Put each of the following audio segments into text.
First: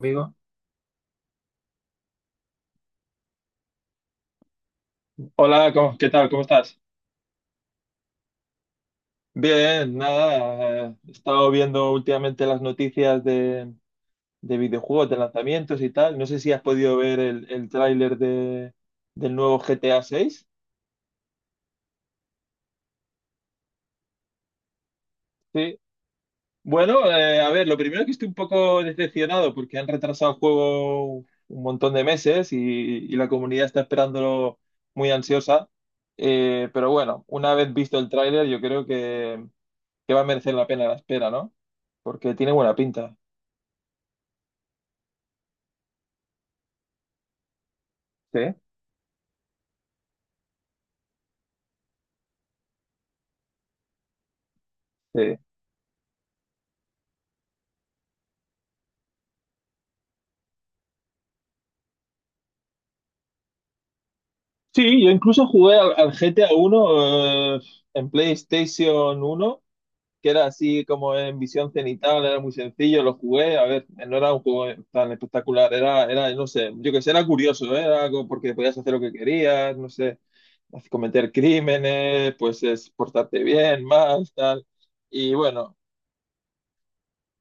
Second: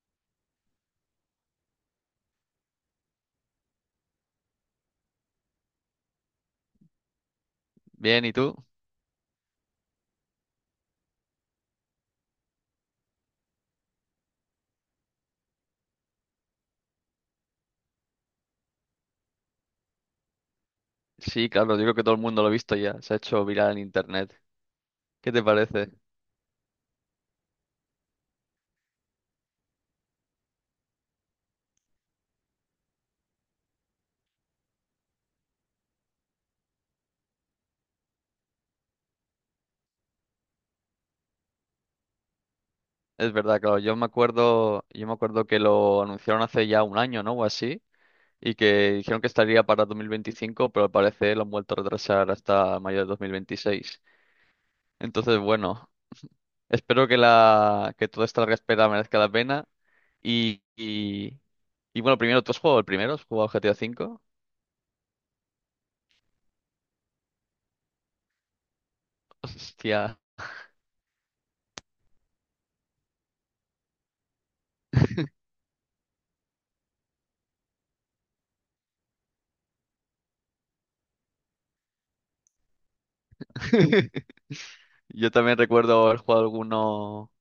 Amigo. Hola, ¿qué tal? ¿Cómo estás? Bien, ¿y tú? Bien, nada, he estado viendo últimamente las noticias de videojuegos, de lanzamientos y tal. No sé si has podido ver el tráiler del nuevo GTA 6. Sí, claro, yo creo que todo el mundo lo ha visto ya, se ha hecho viral en internet. ¿Qué te Sí. parece? Bueno, a ver, lo primero que estoy un poco decepcionado porque han retrasado el juego un montón de meses y la comunidad está esperándolo muy ansiosa. Pero bueno, una vez visto el tráiler, que va a merecer la pena la espera, ¿no? Porque tiene buena pinta. Es verdad, claro, yo me acuerdo que lo anunciaron hace ya un año, ¿no? O así, Sí, y que dijeron que estaría para 2025, pero al parecer lo han vuelto a retrasar hasta mayo de 2026. sí. Entonces, bueno, espero que toda esta larga espera merezca la pena. Y, y, y bueno, primero, ¿tú has jugado el primero? ¿Has jugado GTA 5? Sí, yo incluso jugué al GTA uno, en PlayStation uno, Hostia. que era así como en visión cenital, era muy sencillo, lo jugué, a ver, no era un juego tan espectacular, no sé, yo que sé, era curioso, ¿eh? Era algo porque podías hacer lo que querías, no sé, cometer crímenes, pues es portarte bien, mal, tal, Yo y también bueno, recuerdo haber jugado alguno,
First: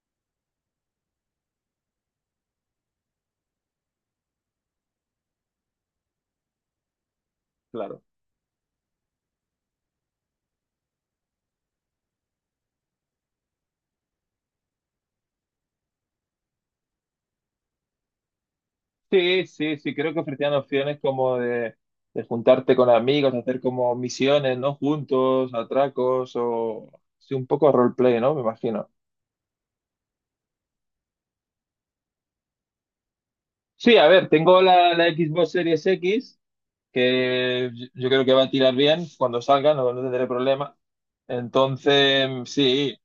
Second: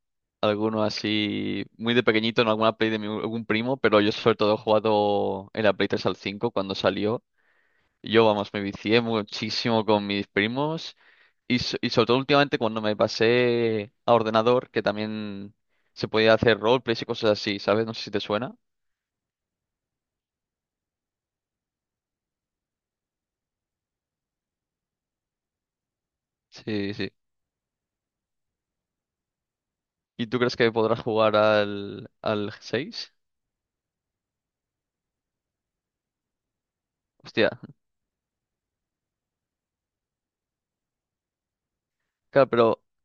alguno así, muy de pequeñito en alguna algún primo, pero yo sobre todo he jugado en la Play 3 al 5 cuando salió. claro. Yo, vamos, me vicié muchísimo con mis primos y, y sobre todo últimamente cuando me pasé a ordenador, que también se podía hacer roleplays y cosas así, ¿sabes? No sé si te suena. Sí, sí, sí, creo que ofrecían opciones de juntarte con amigos, hacer como misiones, ¿no? Juntos, atracos o Sí, sí. sí, un poco roleplay, ¿no? Me imagino. ¿Y tú crees que podrás jugar al 6? Sí, a ver, tengo la Xbox Series X, Hostia, que yo creo que va a tirar bien cuando salga, no, no tendré problema. Entonces, claro, pero sí,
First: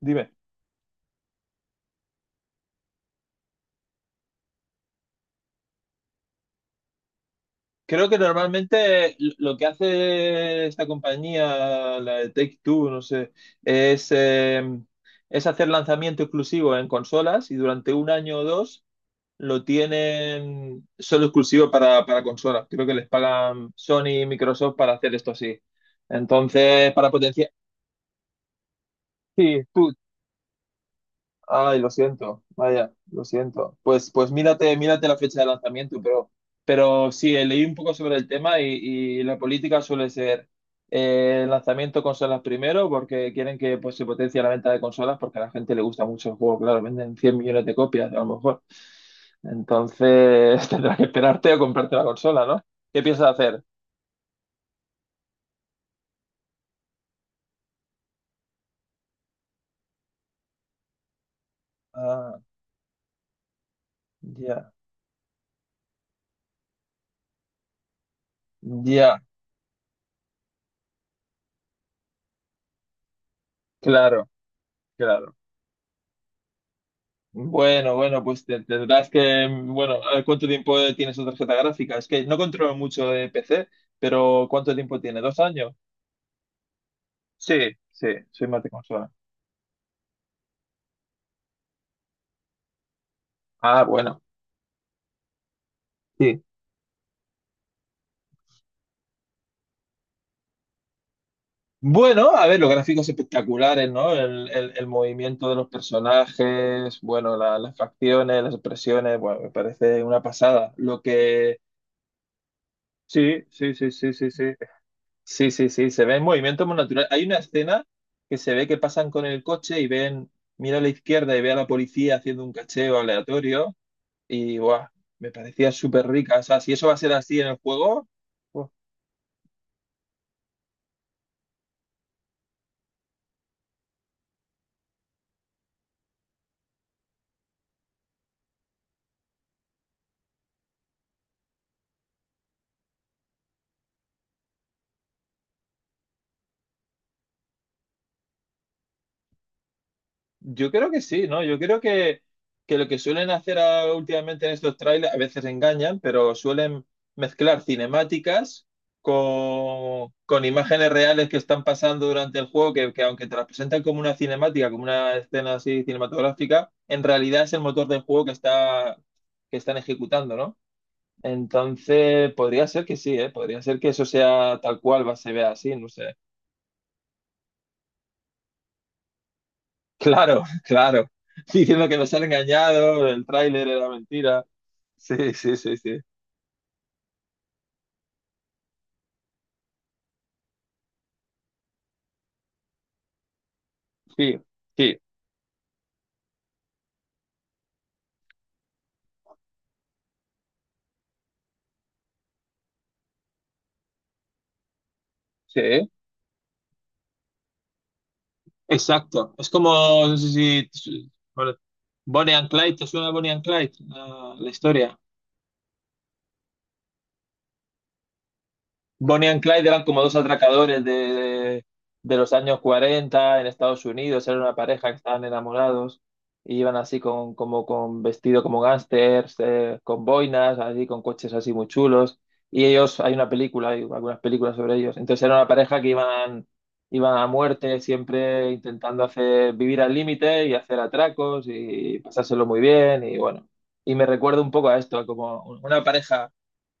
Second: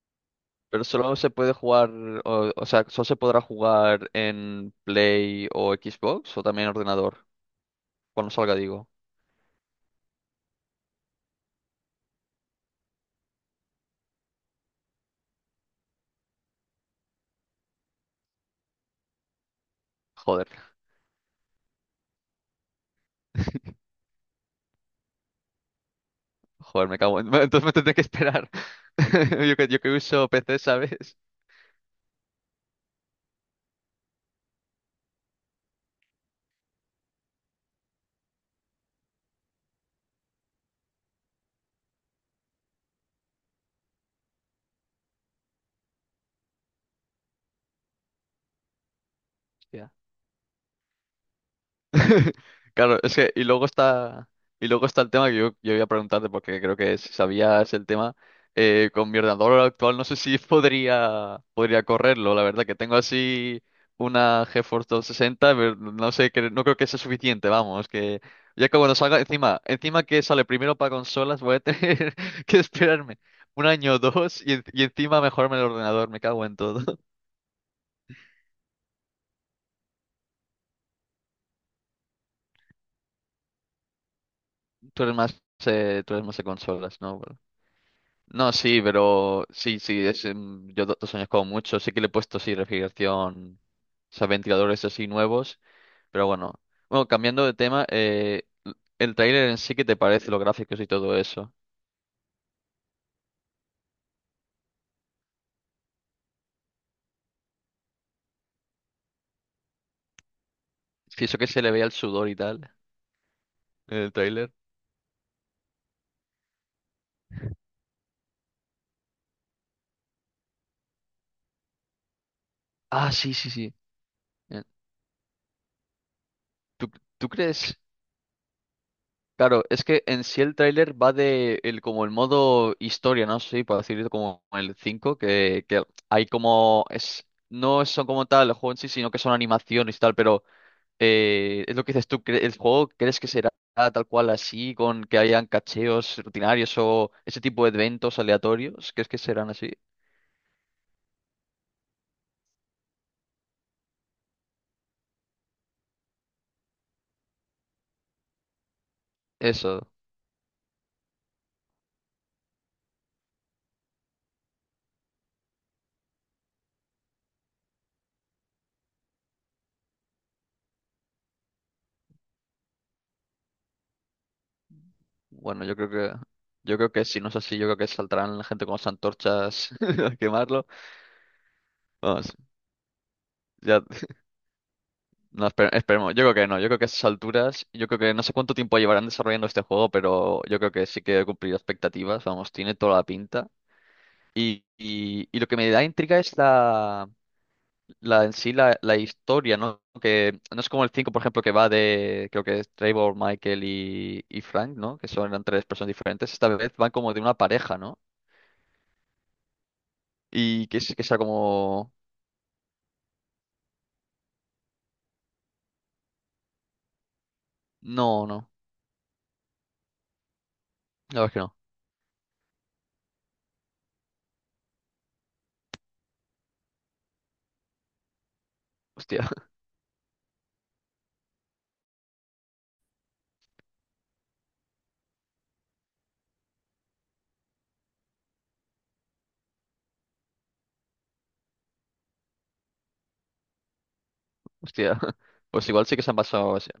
dime. Pero solo se puede jugar, o sea, solo se podrá jugar en Play o Xbox o también en ordenador. Creo que Cuando salga, digo. normalmente lo que hace esta compañía, la de Take-Two, no sé, es, eh, es hacer lanzamiento exclusivo en consolas y durante un año o dos lo Joder, tienen solo exclusivo para consolas. Creo que les pagan Sony y Microsoft para hacer esto así. joder, Entonces, me para cago en... potenciar... Entonces me tendré que esperar. Yo Sí, que, yo que tú, uso PC, ¿sabes? ay, lo siento, vaya, lo siento. Pues, mírate la fecha de lanzamiento, pero sí, leí un poco sobre el tema y la política suele ser, el lanzamiento de consolas primero, porque quieren que, pues, se potencie la venta de consolas, porque a la gente le gusta mucho el juego, claro, venden 100 millones de copias a lo mejor. Ya. Entonces tendrás que esperarte a comprarte la consola, ¿no? Claro, ¿Qué es piensas que, y hacer? luego está, y luego está el tema que yo voy a preguntarte, porque creo que si sabías el tema, con mi ordenador actual no sé si podría correrlo, Ah, la verdad que tengo así una ya, GeForce 260, pero no sé, que, no creo que sea suficiente, vamos, que ya que cuando ya, salga, encima, encima que sale primero para consolas, voy a tener que esperarme un año o claro, dos y, y encima claro. mejorarme el ordenador, me cago en todo. Bueno, pues tendrás que, bueno, a ver, ¿cuánto tiempo tiene su tarjeta gráfica? Es que no controlo mucho de PC, pero ¿cuánto tiempo Tú eres tiene? ¿Dos más, años? eh, tú eres más de consolas, ¿no? Bueno. Sí, sí, soy No, más de sí, consola. pero sí, sí, yo 2 años como mucho. Sí que le he puesto, sí, refrigeración, Ah, o bueno, sea, ventiladores así nuevos, pero sí. bueno. Bueno, cambiando de tema, el tráiler en sí, ¿qué te parece? Los gráficos y todo eso. Bueno, a ver, los gráficos espectaculares, ¿no? El movimiento de los personajes, bueno, las facciones, las expresiones, bueno, me parece una pasada. Lo Sí, eso que que... se le veía el sudor y tal Sí, sí, sí, en sí, el sí, sí. tráiler. Sí, sí, sí, se ve en movimiento muy natural. Hay una escena que se ve que pasan con el coche y ven, mira a la izquierda y ve a la policía haciendo un cacheo Ah, sí, sí, sí. aleatorio y Eh, guau, me parecía súper rica. O sea, si eso ¿Tú, va a ser tú así en el crees? juego, Claro, es que en sí el tráiler va de el, como el modo historia, ¿no? Sí, para decirlo como el cinco, que hay como... es No son como tal el juego en sí, sino que son animaciones y tal, pero... es lo que dices tú. ¿El juego crees que será tal cual así, con que hayan cacheos rutinarios o ese tipo de eventos aleatorios? ¿Crees que serán así? yo creo que sí, ¿no? Que lo que suelen hacer, últimamente en estos trailers, a veces engañan, pero suelen mezclar cinemáticas Eso. Con imágenes reales que están pasando durante el juego, que aunque te las presentan como una cinemática, como una escena así cinematográfica, en realidad es el motor del juego que está, que están ejecutando, ¿no? Entonces, podría ser que sí, ¿eh? Podría ser que eso sea tal cual, va, se vea Bueno, así, yo no creo que sé. yo creo que si no es así, yo creo que saltarán la gente con las antorchas a Claro, quemarlo. claro. Diciendo que nos han Vamos, engañado, el tráiler ya era mentira. Sí, no, sí, sí, sí. esperemos. Yo creo que no, yo creo que a esas alturas, yo creo que no sé cuánto tiempo llevarán desarrollando este juego, pero yo creo que sí que he cumplido expectativas, vamos, tiene toda la pinta. Sí, Y, sí, y, y lo que me da intriga es la en sí la historia, ¿no? Que no es como el 5 por ejemplo, que va de, creo que es Trevor, Michael y Frank, ¿no? Que son eran tres personas sí. diferentes. Esta vez van como de una pareja, ¿no? Exacto. Es como, no sé Y que si, sea bueno, como... Bonnie and Clyde, ¿te suena Bonnie and Clyde? La historia. No, no. Bonnie and Clyde eran como dos atracadores La verdad es que no. De los años 40 en Estados Unidos, era una pareja que estaban enamorados y iban así con, como, con vestido como Hostia, gángsters, con boinas, así con coches así muy chulos. Y ellos, hay una película, hay algunas películas sobre ellos. Entonces era una pareja que iban, iban a muerte, siempre intentando hacer, vivir al límite y hacer atracos y pasárselo muy bien. Y bueno, y me recuerda un poco a hostia. esto, como Pues una igual sí que se han pareja, pasado... o sea.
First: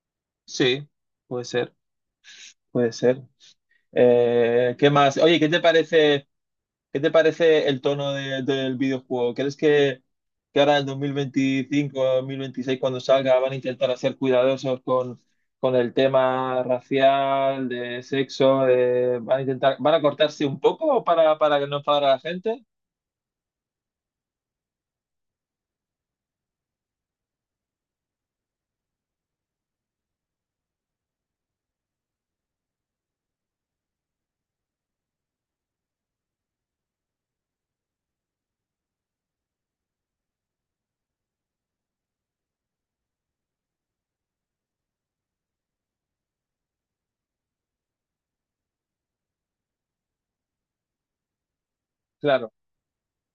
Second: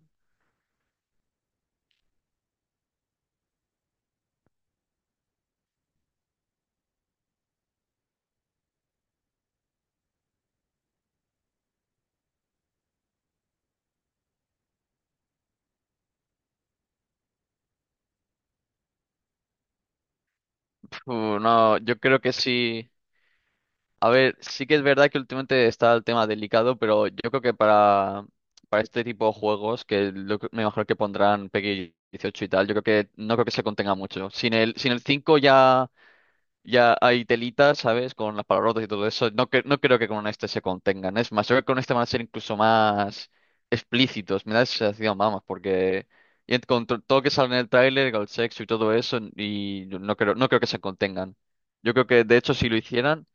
sí, puede ser. Puede ser. ¿Qué más? Oye, ¿qué te parece el tono del videojuego? ¿Que ahora en 2025, 2026, cuando salga, van a intentar ser cuidadosos con el tema racial, de sexo? ¿Van a intentar, van a cortarse un Uf, poco para que no no, yo enfadara a la creo que gente? sí. A ver, sí que es verdad que últimamente está el tema delicado, pero yo creo que para este tipo de juegos, que me imagino que pondrán PEGI 18 y tal, yo creo que no creo que se contenga mucho. Sin el 5 ya, ya hay telitas, ¿sabes? Con las palabrotas y todo eso. No, no creo que con este se contengan. Es más, yo creo que con este van a ser incluso más explícitos. Me da esa sensación, vamos, porque y con todo lo que sale en el tráiler, con el sexo y todo eso, y no creo que se contengan. Yo creo que, de Claro, hecho, si lo hicieran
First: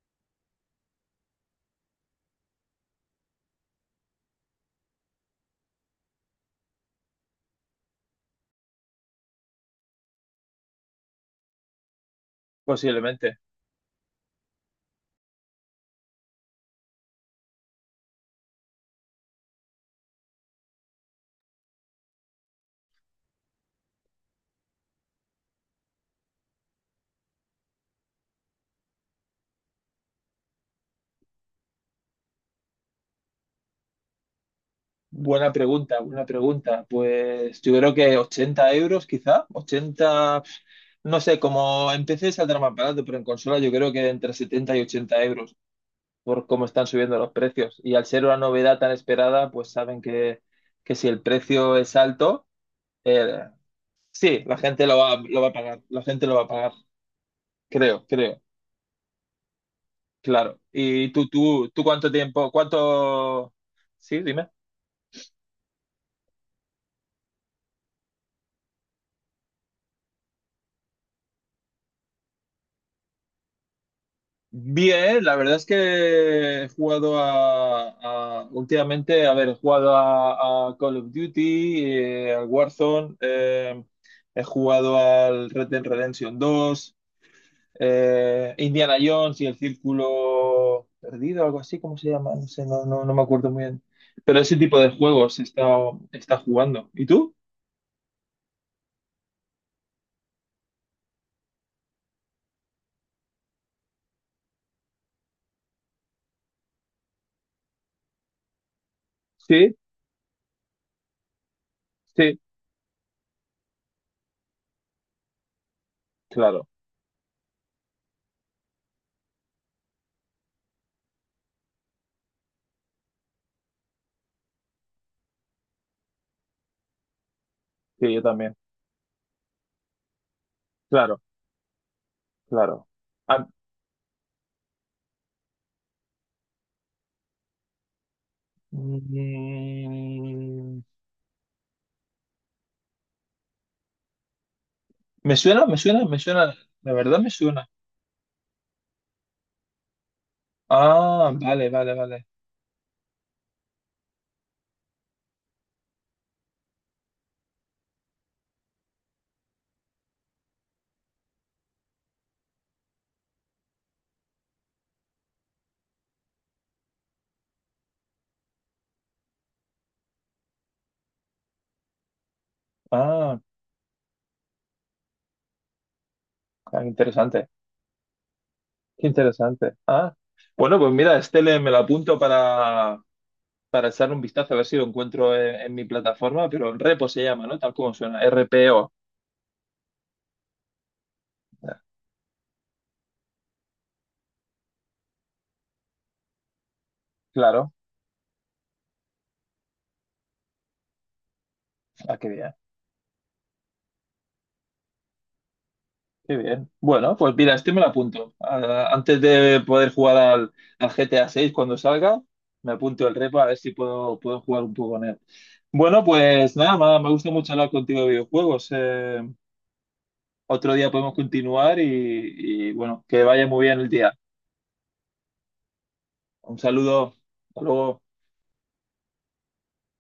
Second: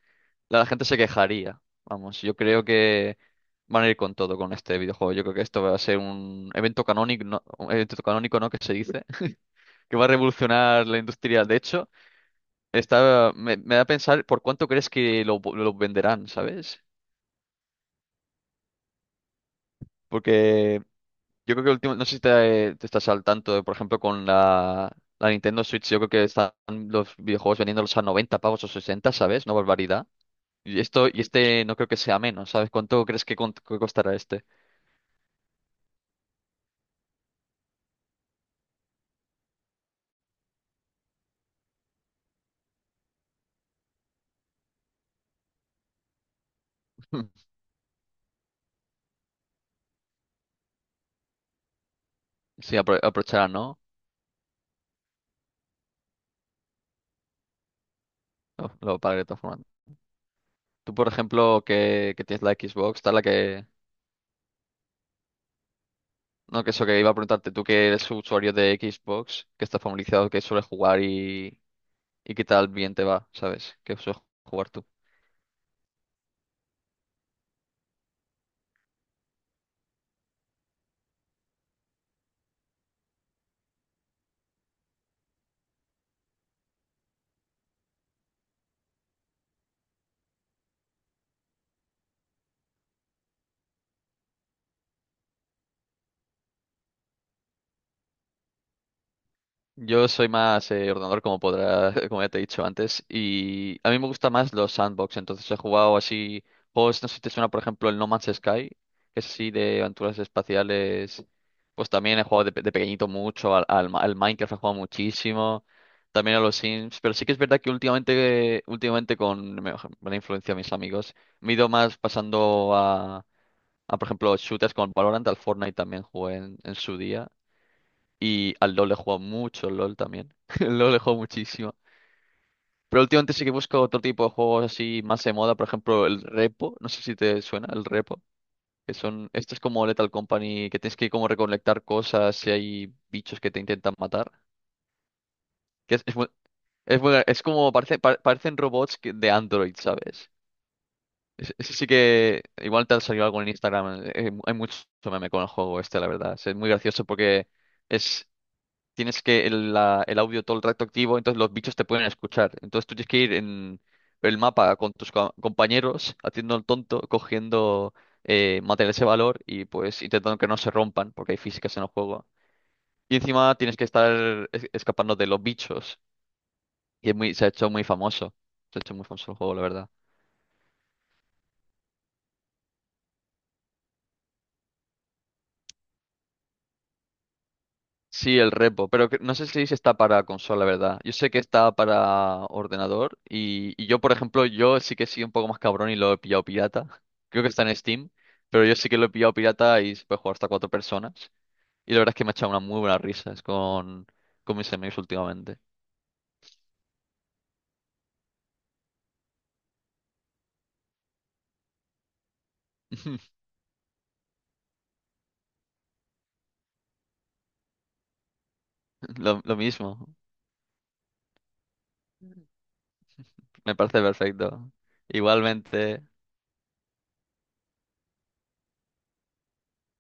la gente se quejaría. Vamos, yo creo que van a ir con todo con este videojuego. Yo creo que esto va a ser un evento canónico, no, un evento canónico, ¿no? Que se dice, que va a revolucionar la industria. De hecho, está, posiblemente. me, me da a pensar por cuánto crees que lo venderán, ¿sabes? Porque yo creo que el último, no sé si te estás al tanto, por ejemplo, con la Nintendo Switch, yo creo que están los videojuegos vendiéndolos a 90 pavos o 60, ¿sabes? No barbaridad. Y este no creo que sea menos, ¿sabes? ¿Cuánto crees que costará este? Buena pregunta, buena pregunta. Pues yo creo que 80 euros quizá, 80 pf, no sé, como empecé saldrá más barato, pero en consola yo creo que entre 70 y 80 euros por cómo están subiendo los precios. Y al ser una novedad tan esperada, pues saben que si el precio es alto, Sí, eh, aprovechar, ¿no? sí, la gente lo va a pagar, la gente lo va a pagar, creo, creo, Lo pagaré de todas formas. claro. Tú, por ¿Y ejemplo, tú cuánto que tienes tiempo, la Xbox, tal, la cuánto... que... Sí, No, que eso que iba a preguntarte, tú que eres usuario de Xbox, que estás familiarizado, que suele jugar y qué tal bien te va, ¿sabes? ¿Qué sueles jugar tú? bien, la verdad es que he jugado a, últimamente, a ver, he jugado a Call of Duty, al Warzone, he jugado al Red Dead Redemption dos, Indiana Jones y el Círculo Perdido, algo así, ¿cómo se llama? No sé, no me acuerdo muy bien. Pero ese tipo de juegos está jugando. ¿Y tú? Yo soy más ordenador, como podrá, como ya te he dicho antes, y a mí me gustan más los sandbox, entonces he jugado así juegos, no sé si te suena, por ejemplo, el No Man's Sky, que es así Sí, de aventuras espaciales, pues también he sí, jugado de pequeñito mucho, al Minecraft he jugado muchísimo, también a los claro, Sims, pero sí que es verdad que últimamente con la influencia de mis amigos, me he ido más pasando a, por ejemplo, shooters con Valorant, al Fortnite también jugué en su día. sí, yo Y también, al LoL he jugado mucho, al LoL también. El LoL he jugado claro, muchísimo. claro. Pero últimamente sí Ah, que busco otro tipo de juegos así más de moda. Por ejemplo, el Repo. No sé si te suena el Repo. Este es como Lethal Company, que mm, tienes que como recolectar cosas si hay bichos que te intentan matar. me suena, me Que es, suena, es me muy, suena, de es verdad muy- me es suena. como, parecen robots de Android, ¿sabes? Ah, Ese vale, ese sí vale, vale. que igual te ha salido algo en Instagram. Hay mucho meme con el juego este, la verdad. Es muy gracioso porque... Es, tienes que el audio todo el rato activo, entonces los bichos te pueden escuchar. Entonces tú tienes que ir en el mapa con tus compañeros, haciendo el tonto, cogiendo materiales de valor y pues intentando que no se rompan, porque hay físicas en el juego. Y Ah, encima tienes que estar escapando de los bichos, ah, y se ha interesante, hecho muy famoso. Se ha hecho muy qué famoso el juego, la interesante. verdad. Ah, bueno, pues mira, me lo apunto para echar un vistazo, a ver si lo encuentro en mi plataforma, pero Repo se llama, ¿no? Tal como suena, Sí, R el P repo, O. pero no sé si está para consola, ¿verdad? Yo sé que está para ordenador y yo, por ejemplo, yo sí que soy un poco más cabrón y lo he pillado pirata. Creo que está Claro, en Steam, pero yo sí que lo he pillado pirata y se puede jugar hasta cuatro personas. Y la verdad es ah, que qué me ha echado bien. una muy buena risa con mis amigos últimamente. Qué bien. Bueno, pues mira, este me lo apunto. Ah, antes de poder jugar al GTA 6 cuando salga, me apunto el repo a ver si puedo, puedo jugar un poco con él. Bueno, pues nada, me gusta mucho hablar contigo de videojuegos. Lo mismo, Otro día podemos continuar y bueno, que vaya muy me bien el parece día. perfecto. Igualmente. Un saludo. Hasta luego.